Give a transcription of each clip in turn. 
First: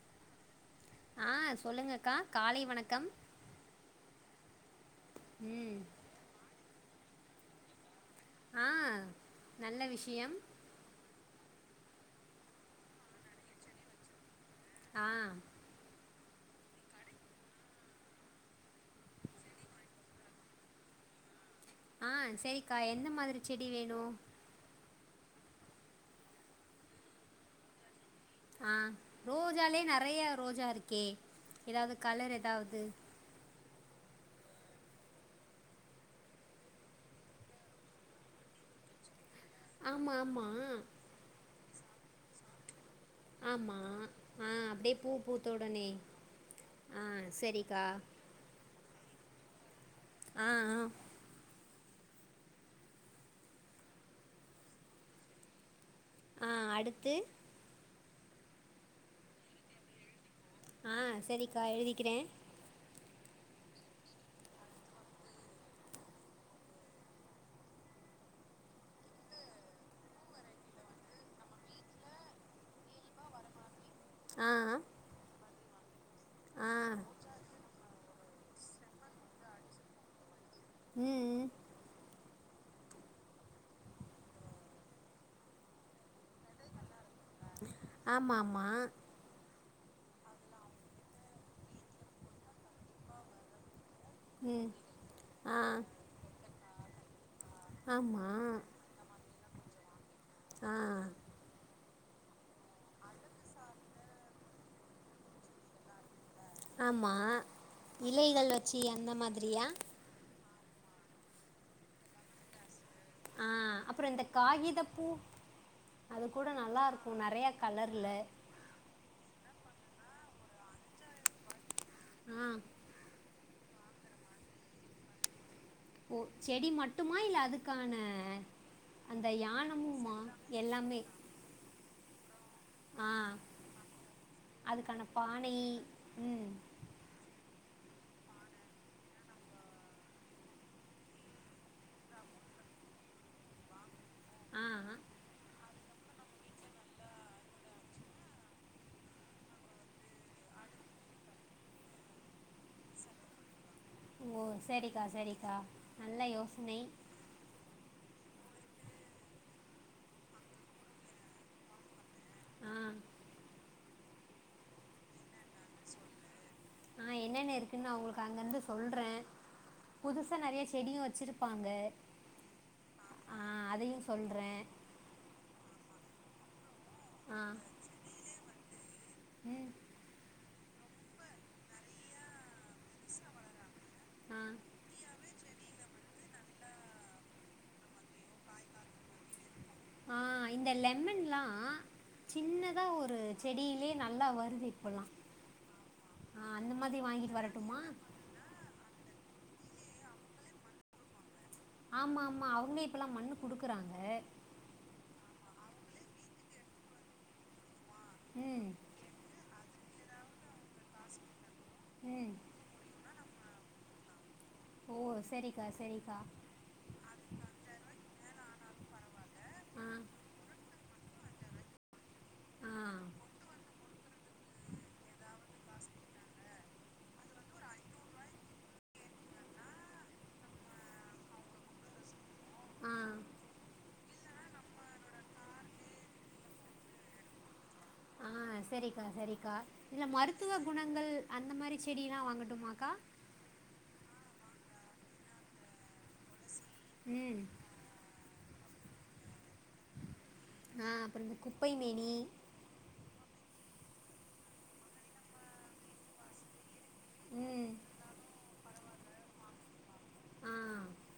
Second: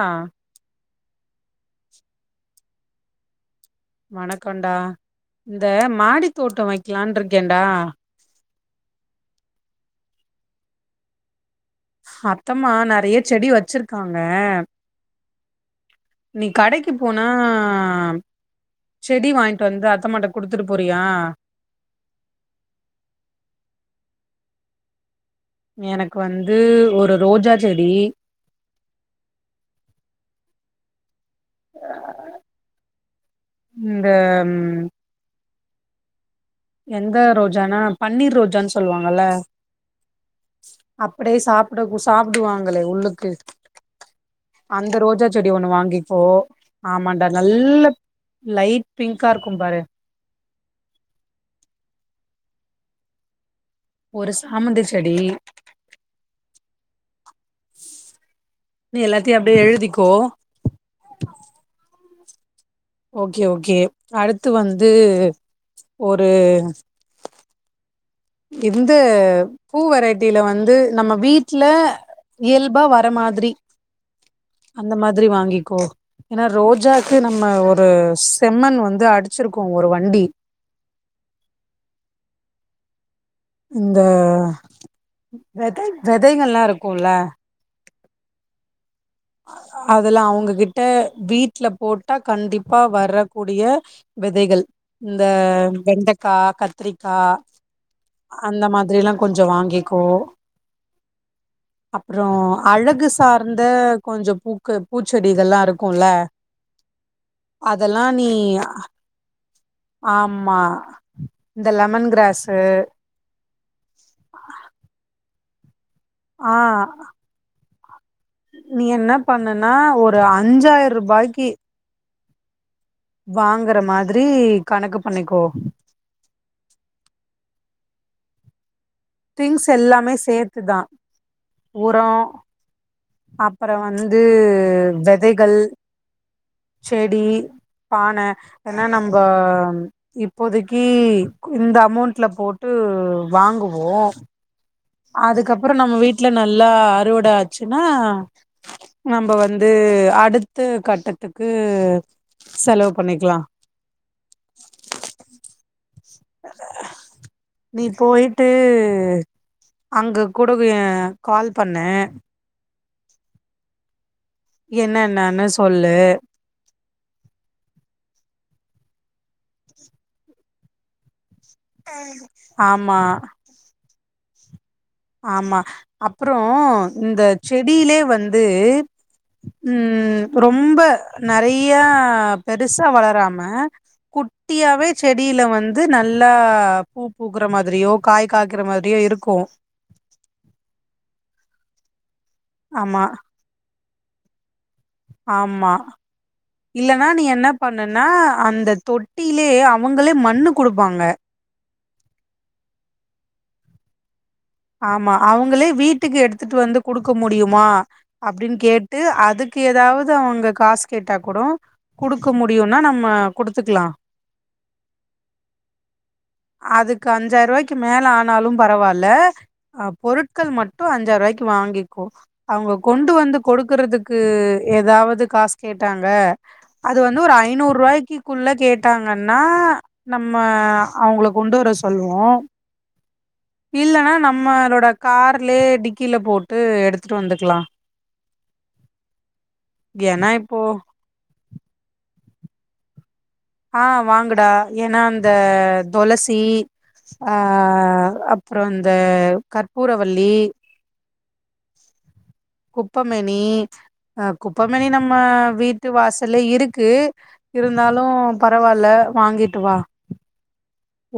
ஆஹ் ஆஹ் சொல்லுங்க கா காலை வணக்கம் வணக் கொண்டா இந்த ம் மாடி தோட்டம் வைக்க க்கலான்டிருக்கேண்டா ஆஹ் நல்ல விஷயம் அத்தம்மா நெறைய செடி வெச்சிருக்காங்க ஆன் நீ கடைக்கு போனா செடி வாய்ன்ட்டு வந்து அத்தமாட்ட குடுத்துட்டு போறியா ஆஹ் செரிக்கா எந்த மாதிரி செடி வேணு எனக்கு வந்து ஒரு ரோஜா செடி ஆஹ் ரோஜாலே நறையா ரோஜா இருக்கே எதாவது கலர் எதாவது இந்த எந்த ரோஜானா பன்னீர் ரோஜான்னு சொல்லுவாங்கல்ல ஆமா ஆமா கூட சாபுடுவாங்களே உள்ளூ ஆமாம் ஆ அந்த அப்படியே பூ ரோஜா செடி பூத்த ஒண்ணு உடனே வாங்கிக்கோ ஆ ஆமாடா நல்ல சரிக்கா லைட் பிங்க்கா இருக்கும்பாரு ஆ ஆ ஒரு சாமந்தி செடி ஆ அடுத்து நீ எல்லாத்தையும் அப்படியே எழுதிக்கோ ஆ சரிக்கா எழுதிக்கிறேன் ஓகே ஓகே அடுத்து வந்து ஒரு இந்த பூ வெரைட்டில வந்து நம்ம வீட்ல இயல்பா வர மாதிரி ஆ அந்த மாதிரி வாங்கி கோ ஏனா ஆ ரோஜாக்கு நம்ம ஒரு ச் செம்மன் வந்து அடிச்சிருக்கோ ஒரு வண்டி உம் உம் இந்த வெத வெதைகள்லா இருக்கூல ஆமா ஆமா அதுல அவங்ககிட்ட வீட்டுல போட்டா கண்டிப்பா வரக்கூடிய வெதைகள் ம் இந்த ஆ வெண்டக்கா கத் த்திரிகா ஆமா கொஞ்சொ வாங்கிக்கோ ஆ அப்புறோ அழகு சார்ந்த கொஞ்சொ பூக்க பூச்செடிகல்லா இருக்குல்ல ஆமா அதெல்லா நீ இலைகள் வெச்சு அந்த மாதிரியா ஆமா இந்த லெமன் கிராஸ்ஸு ஆஹ் அப்புற இந்த காகித பூ அது கூட ஆ நல்லா இருக்கு நெறைய கலர்ல நீ என்ன பண்ணுனா ஒரு அஞ்சாயிர ரூபாய்க்கு ஆஹ் வாங்கற மாதிரி கணக்கு பண்ணிக்கோ ஓ செடி மட்டுமா இல்ல அதுக்கான அந்த திங்ஸ் எல்லாமே யானமுமா சேர்த்துதா எல்லாமே உரொ ஆ அப்புற வந்து அதுக்கான பானை வெதைகள் ம் செடி பான ஏன்னா நம்ப இப்போதைக்கு இந்த அமௌண்ட்ல போட்டு வாங்குவோ ஆ அதுக்கப்புறொ நம்ம வீட்ல நல்லா அறுவட ஆச்சுன்னா நம்ப வந்து அடுத்த கட்டத்துக்கு செலவு பண்ணிக்லா ஓ சரிக்கா சரிக்கா நல்ல யோசனை நீ போயிட் ட்டு அங்க கூட ஆ கால் பண்ணு ஆ என்னனனு சொல்லு ஆஹ் என்னன்ன இருக்குன்னு நா உங்களுக்கு அங்க இருந்து சொல்றே புதுசா நெறைய செடியு வச்சிருப் ஆமா சொல்றே ஆமா அப்ரோ இந்த ஆ செடியிலே வந்து ம் உம் ரொம்ப நெறைய பெருசா வளராம ஆ குட்டியாவே செடியில வந்து நல்லா பூ பூக்குற மாதிரியோ காய் காய்க்குற மாதிரியோ இருக்கு ஆஹ் இந்த லெமன்ல்லா சின்னதா ஆமா ஒரு செடியிலே நல்லா வருது இப்போல்லாம் ஆமா ஆ அந்த மாதிரி இல்லனா நீ வாங்கிட்டு என்ன வரட்டுமா பண்ணனா அந்த தொட் ட்டிலே அவுங்களே மண்ணு குடுப்பாங்க ஆமா ஆமா அவ்ங்களே இப்பலா மண்ணு குடுக்குறாங்க ஆமா அவுங்களே வீட்டுக்கு எடுத்துட்டு வந்து குடுக்க முடியுமா அப்டின் ம் கேட்டு அதுக்கு எதாவ்து இது அவ்ங்க காசு கேட்டா கூட ம் குடுக்க முடியுனா நம்ம குடுத்துக்லா ஓ சரிக்கா சரிக்கா அதுக்கு அஞ்சாயிர்ரூவாய்க்கு மேல ஆனாலு பரவால்ல ஆ அஹ் பொருட்கள் மட்டு அஞ்சாயர்ரூவாய்க்கி வாங்கிக்கோ அவுங்க கொண்டு வந்து கொடுக்கறத்துக்கு எதாவ்து காசு கேட்டாங்க அது வந்து ஒரு ஐநூற்ருவாய்க்கிக்குள்ள கேட்டாங்கனா நம்ம அவ்ங்கள கொண்டு வர சொல்லுவோ உம் இல்லனா நம் ம்மா அதோட கார்லே டிக்கில போட்டு எடுத்துட்டு வந்துக்லா ஆஹ் செரிக்கா செரிக்கா இதுல ஏன்னா மருத்துவ இப்போ குணங்கள் அந்த மாரி செடிலா வாங்க ட்டுமாக்கா ஆஹ் வாங்குடா ஏனா அந்த தொளசி ம் ஆஹ் அப் அப்றோ இந்த கற்பூரவள் ளி குப்பைமேணி குப்பமேணி அஹ் குப்பமேணி நம்ம வீட்டு வாசல்லே இருக் கு ம் இருந்தாலு பரவால்ல அஹ் வாங்கிட்டு வா ஆ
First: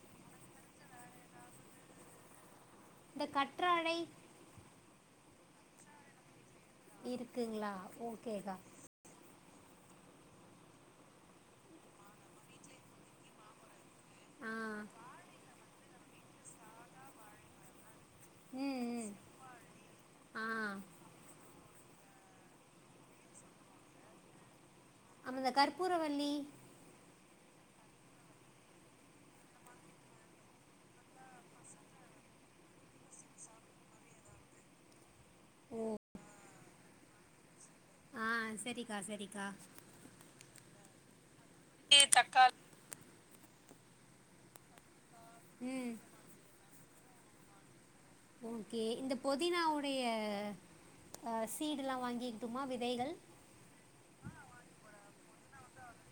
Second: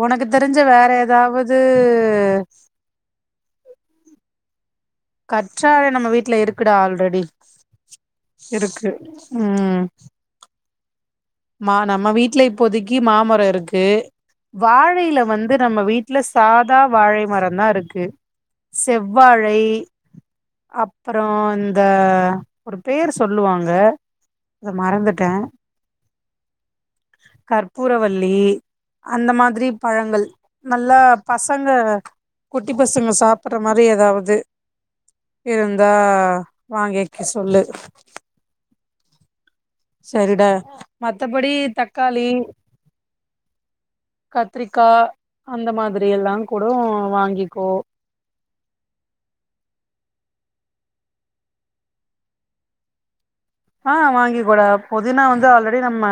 ஒனக்கு தெரிஞ்ச வேற எதாவது இந்த கற்றாழை கற்றாழ நம்ம வீட்ல இருக் குடா ஆல்ரெடி இருக்குங்களா ஓகேக்கா இருக்கு உம் மா நம்ம வீட்ல இப்போதைக்கு மாமர இருக்கு ஆ வாழைல வந்து நம்ம வீட்ல சாதா வாழை மரம் தா இருக்கு ம் ம் செவ்வாழை ஆ அப்றோ அந் இந்த ஒரு பேரு சொல்லுவாங்க அத மறந்துட்ட அந்தந்த கற்பூரவல்லி கற்பூரவல்லி அந்த மாதிரி பழங்கள் நல்லா பசங்க குட்டி பசங்க சாப்புட்ற மாரி எதாவ்து இருந்தா வாங்கவைக்க சொல்லு ஆஹ் செரிக்கா செரிக்கா செரிடா மத்தபடி தக்காளி கத்திரிக்கா அந்த ம் மாதிரி எல்லாங் கூட வாங்கிக்கோ ஓகே இந்த பொதினாவுடைய அ சீடுல்லா வாங்கிக்ட்டுமா விதைகள் ஆ வாங்கிக்கோடா பொதினா வந்து ஆல்ரெடி நம்ம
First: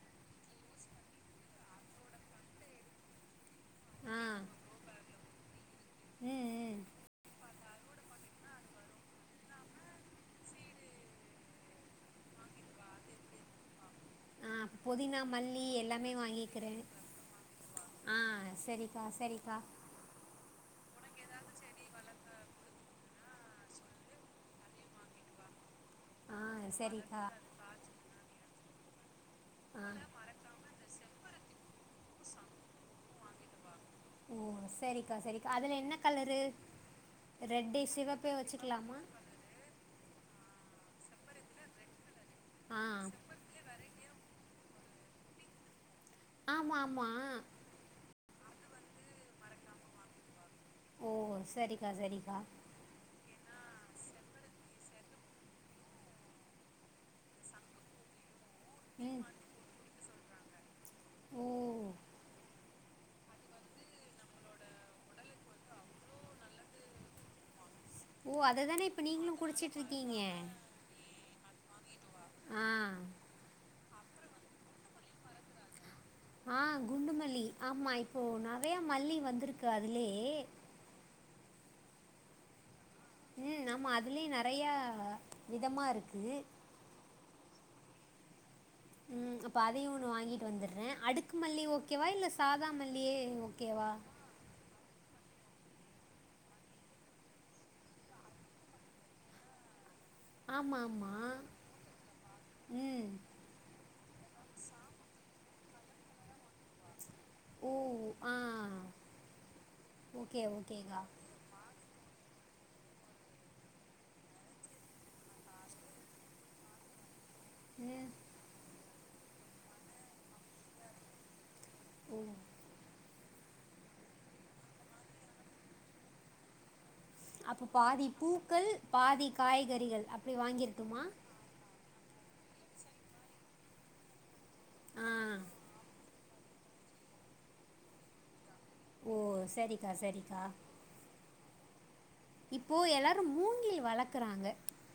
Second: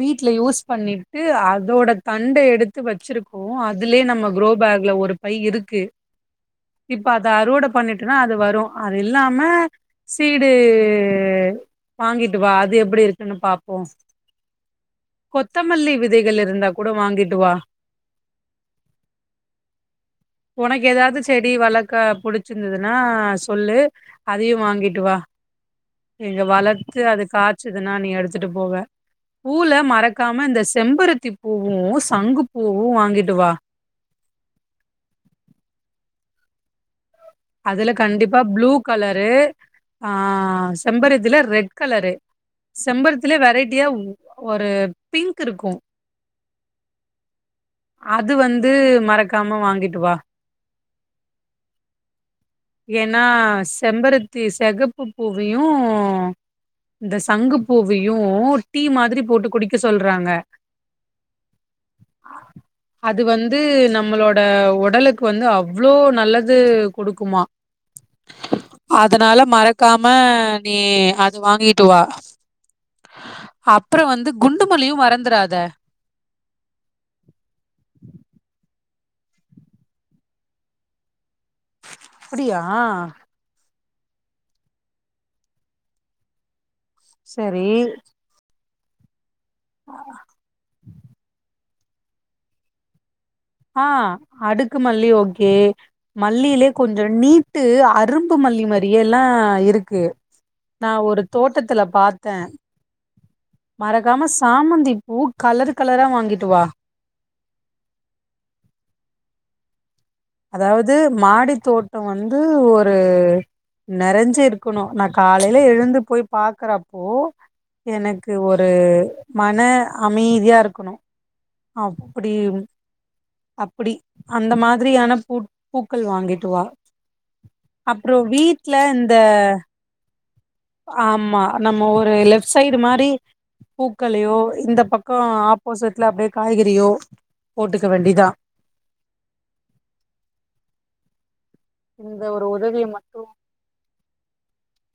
வீட்ல யூஸ் பண்ணிட்டு அதோட தண்டு எடுத்து வச்சிருக்கோ அதுலயே ஆ நம்ம குரோ பேக்ல ஒரு பை இருக் கு ம் ம் இப்ப அத அறுவட பண்ணிட்டுனா அது வரு அது இல்லாம சீடு வாங்கிட்டு வா அது எப்டி இருக்குன்னு பாப்போ ஆ புதினா மல்லி கொத்தமல்லி எல்லாமே விதைகள் இருந்தா வாங்கிக்கிறே கூட வாங்கிட்டு வா ஆ சரிக்கா சரிக்கா ஒனக்கு ஏதாது செடி வளக்க புடிச்சிருந்ததுன்னா சொல்லு அதையு வாங்கிட்டு வா ஆ இங்க வளத்து சரிக்கா அது காய்சதுன்னா நீ எடுத்துட்டு போக பூல ஆ மறக்காம இந்த செம்பருத்தி பூவு சங்கு பூவு வாங்கிட்டு வா ஓ சரிக்கா சரிக்கா அதுல என்ன கலரு ரெட்டு அதுல சிவப்பே கண்டிப்பா ப்ளூ வச்சுக்கலாமா கலரு ஆ செம்பருத்தில ரெட் கலரு ஆ செம்பருத்தில வெரைட்டியா ஒரு பிங்க் இருக்கு ஆமாமா அது வந்து மறக்காம வாங்கிட்டு வா ஓ சரிக்கா சரிக்கா ஏன்னா செம்பருத்தி செகப்பு பூவயு இந்த சங்கு பூவையு டீ மாதிரி ம் போட்டு குடிக்க சொல்றாங்க ஓ ஆ அது வந்து நம்மளோட ஒடலுக்கு வந்து அவ்ளோ நல்லது கொடுக்குமா ஓ அதை தானே இப்போ அதனால நீங்களும் மறக்காம குடிச்சிட்ருக்கீங்க நீ து வாங்கிட்டு வா ஆ அப்புறோ வந்து குண்டு மல்லியு மறந்துறாத ஆ குண்டுமல்லி ஆமா இப்போ நா நறையா மல்லி வந்திருக்கு அதுலே அப்டியா ம் ஆமா அது அதுலயு நெறைய விதமா இருக்கு சரி ம் ப்ப அதையு ஒன்னு வாங்கிட்டு வந்துடுற அடுக்கு மல்லி ஓக் கேவா இல்ல சாதாமல்லியே ஆ அடுக்கு மல்லி ஓகே கே மல்லிலே கொஞ்சோ நீட்டு அரும்பு மல்லி மாரியெல்லா இருக்கு ஆமாம் நா ஒரு ஆமாம் தோட்டத்துல பாத்தே ம் மற கம சாமந்தி பூ கலரு கலரா வாங்கிட்டு வா உ ஆ ஓகே அதாவது ஓகேக்கா மாடி தோட்டோ வந் து ஒரு நெறஞ்சு இருக்குணு நா காலைல எழுந்து போய் பாக்கற அப்போ ம் எனக்கு ஒரு மன அமைதியா இருக்கணு அப்டிவும் அப்பிடி அந்த மாத்ரியான பூட் பூக்கள் வாங்கிட்டு வா அப்போ பாதி அப்றோ பூக்கள் வீட்ல இந்த பாதி காய்கறிகள் அ ஆமா நம்ம ஒரு ரு லெஃப்ட் சைட்டு மாரி பூக்களையோ இந்த ஆ பக்கோ ஆப்போசிட்ல அப்டே காய்கறியோ போட்டுக்க வேண்டிதா ஓ செரிக்கா செரிக்கா இந்த ஒரு இப்போ உதவிய மட்டு எல்லாரோ மூங்கில் வள க்குறாங்க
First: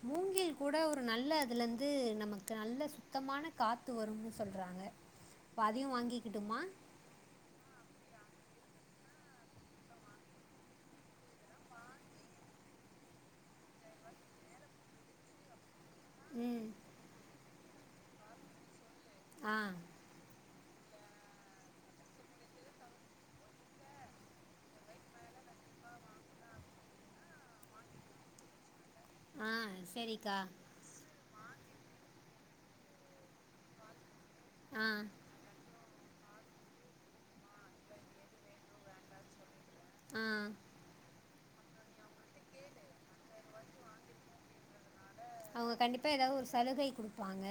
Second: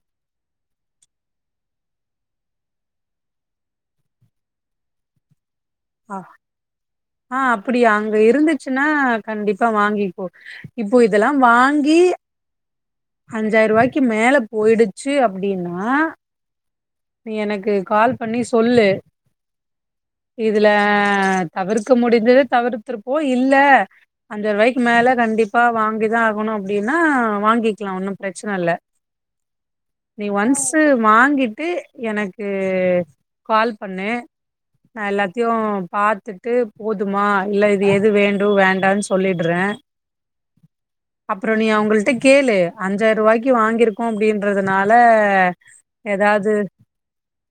மூங்கில் கூட ஒரு நல்ல அதுலந்து நமக் நல்ல சுத்தமான காத்து வரும்னு சொல்றாங்க ஆ ஆ அப்பிடியா அங்க இருந்து சுன்னா கண்டிப்பா வாங்கிக்கோ இப்போ இதெல்லா வாங்கி அஞ்சாயி ரூவாய்க்கு மேல போயிடுச்சு அப்டின்னா ஆ ம் நீ எனக்கு கால் பண்ணி சொல்லு ஆ இதுல தவிர்க்க முடிஞ்சுது தவிர்த்துருப்போ இல்ல அஞ்சாயிரூவாய்க்கு மேல கண்டிப்பாக வாங்கி தா ஆகணு அப்டின்னா வாங்கிக்ளா ஒன்னு பிரச்சன இல்ல ஆ நீ சரிக்கா ஒன்ஸ்சு வாங்கிட் டு எனக்கு கால் பண்ணு ஆ நா எல்லாத்தியு பாத்துட்டு போதுமா இல்ல இது எது வேண்டு வேண்டான்னு சொல்லிட்றே ஆ அப்றோ நீ அவுங்குள்ட கேளு அஞ்சாயிரூவாய்க்கு வாங்கிருக்கோ அப்டின்றதுனால் ல்ல எதாது வாங்க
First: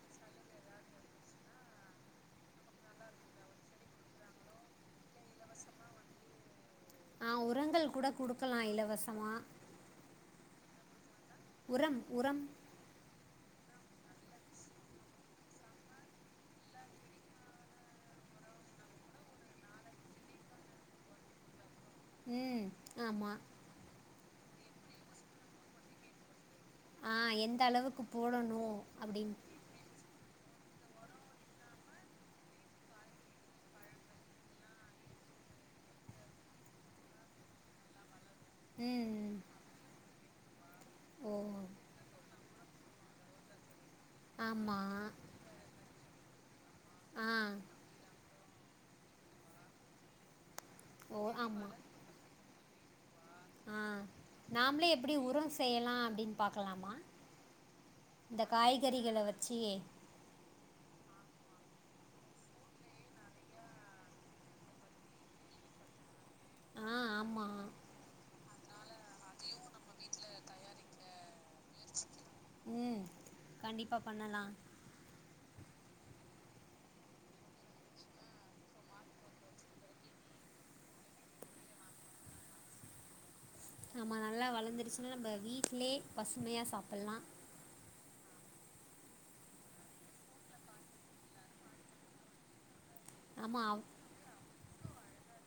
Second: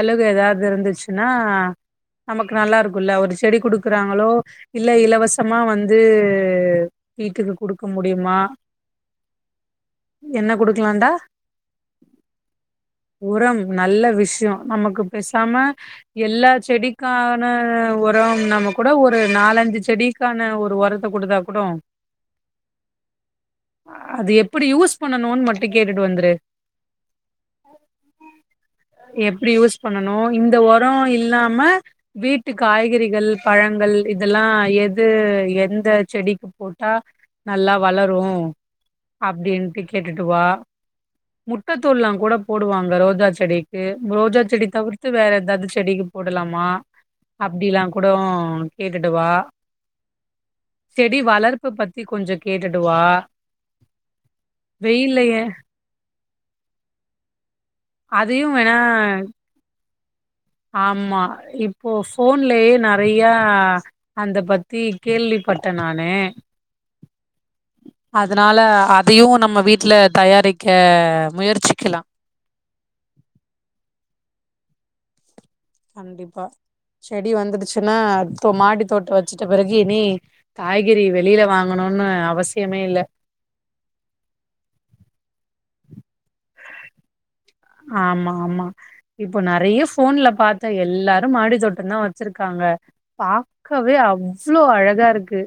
சழுக எதாது இருந்துச்சுன்னா நமக்கு நல்லா இருக்குல்ல ஒரு செடி கொடுக்குறாங்களோ இல்ல இலவசமா வந்து ஆ வீட்டுக்கு குடுக்க உரங்கள் கூட முடியுமா குடுக்கலா இலவசமா என்ன குடுக்கலான்டா உரம் உரம் உரம் நல்ல விஷயம் நமக்கு பேசாம எல்லா செடிக்கான உர நாம கூட ஒரு நாலஞ்சு செடிக்கான ஒரு ஒரத்த குடுத்தா கூட ம் ஆமா அது எப்டி யூஸ் பண்ணணுனு மட்டு கேட்டுட்டு வந்துரு ஆ எந்த அளவுக்கு போடணும் அப்படின்னு எப்டி யூஸ் பண்ணனு இந்த ஒரோ இல்லாம வீட்டு காய்கறிகள் பழங்கள் இதெல்லா எது எந்த செடிக்கு போட்டா நல்லா வளரு ம் அப்டின்ட்டு கேட்டுட்டு டு வா ஓ முட்ட தூள்லா கூட டுவாங்க ரோஜா செடிக் ரோஜா செடி தவிர்த்து ஆமாம் வேற எதாவ்து செடி போடலாமா ஆ அப்டிலா கூடோ கேட்டுட்டுவா செடி ஓ வளர்ப்பு ஆமாம் பத்தி கொஞ்சோ கேட் டுவா ஆ நாமளே எப்டி உரம் செய்யலா அப்டின்னு பாக்கலாமா இந்த அதையு வேணா காய்கறிகல வெச்சி ஆமா இப்போ ஃபோன்லயே நெறயா அந்த பத்தி கேள்விப்பட்ட நானு ஆ ஆமாம் அதனால அதையு நம்ம வீட்ல தயாரிக்க முயற்சி உம் கண்டிப்பா பண்ணலா கண்டிப்பா செடி வந்துடுச்சுன்னா மாடி தோட்ட வெச்சுட்ட பிறகு இனி காய்கறி வெளியில வாங்கணும்னு அவசியமே இல்ல ஆமா நல்லா வளர்ந்துருச்சுன்னா நம்ம வீட்லயே பசுமையா சாப்புடலாம் ஆமா ஆமா இப்போ நெறையா போன்ல பாத்தா எல்லாரு மாடித்தோட்டம் தா வெச்சிருக்காங்க பாக்கவே அவ் அவ்ளோ அழகா இருக்கு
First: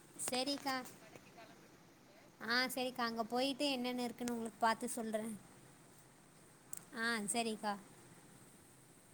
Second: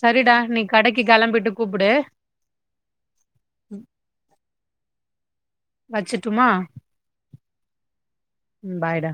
சரிடா நீ செரிக்கா கடைக்கு கெளம்பிட்டு கூப்புடு ஆஹ் செரிக்கா அங்க போயிட்டு என்னென்ன இருக்குன்னு உங்களுக்கு பாத்து சொல்ற டுமா ஆஹ் செரிக்கா பாய் டா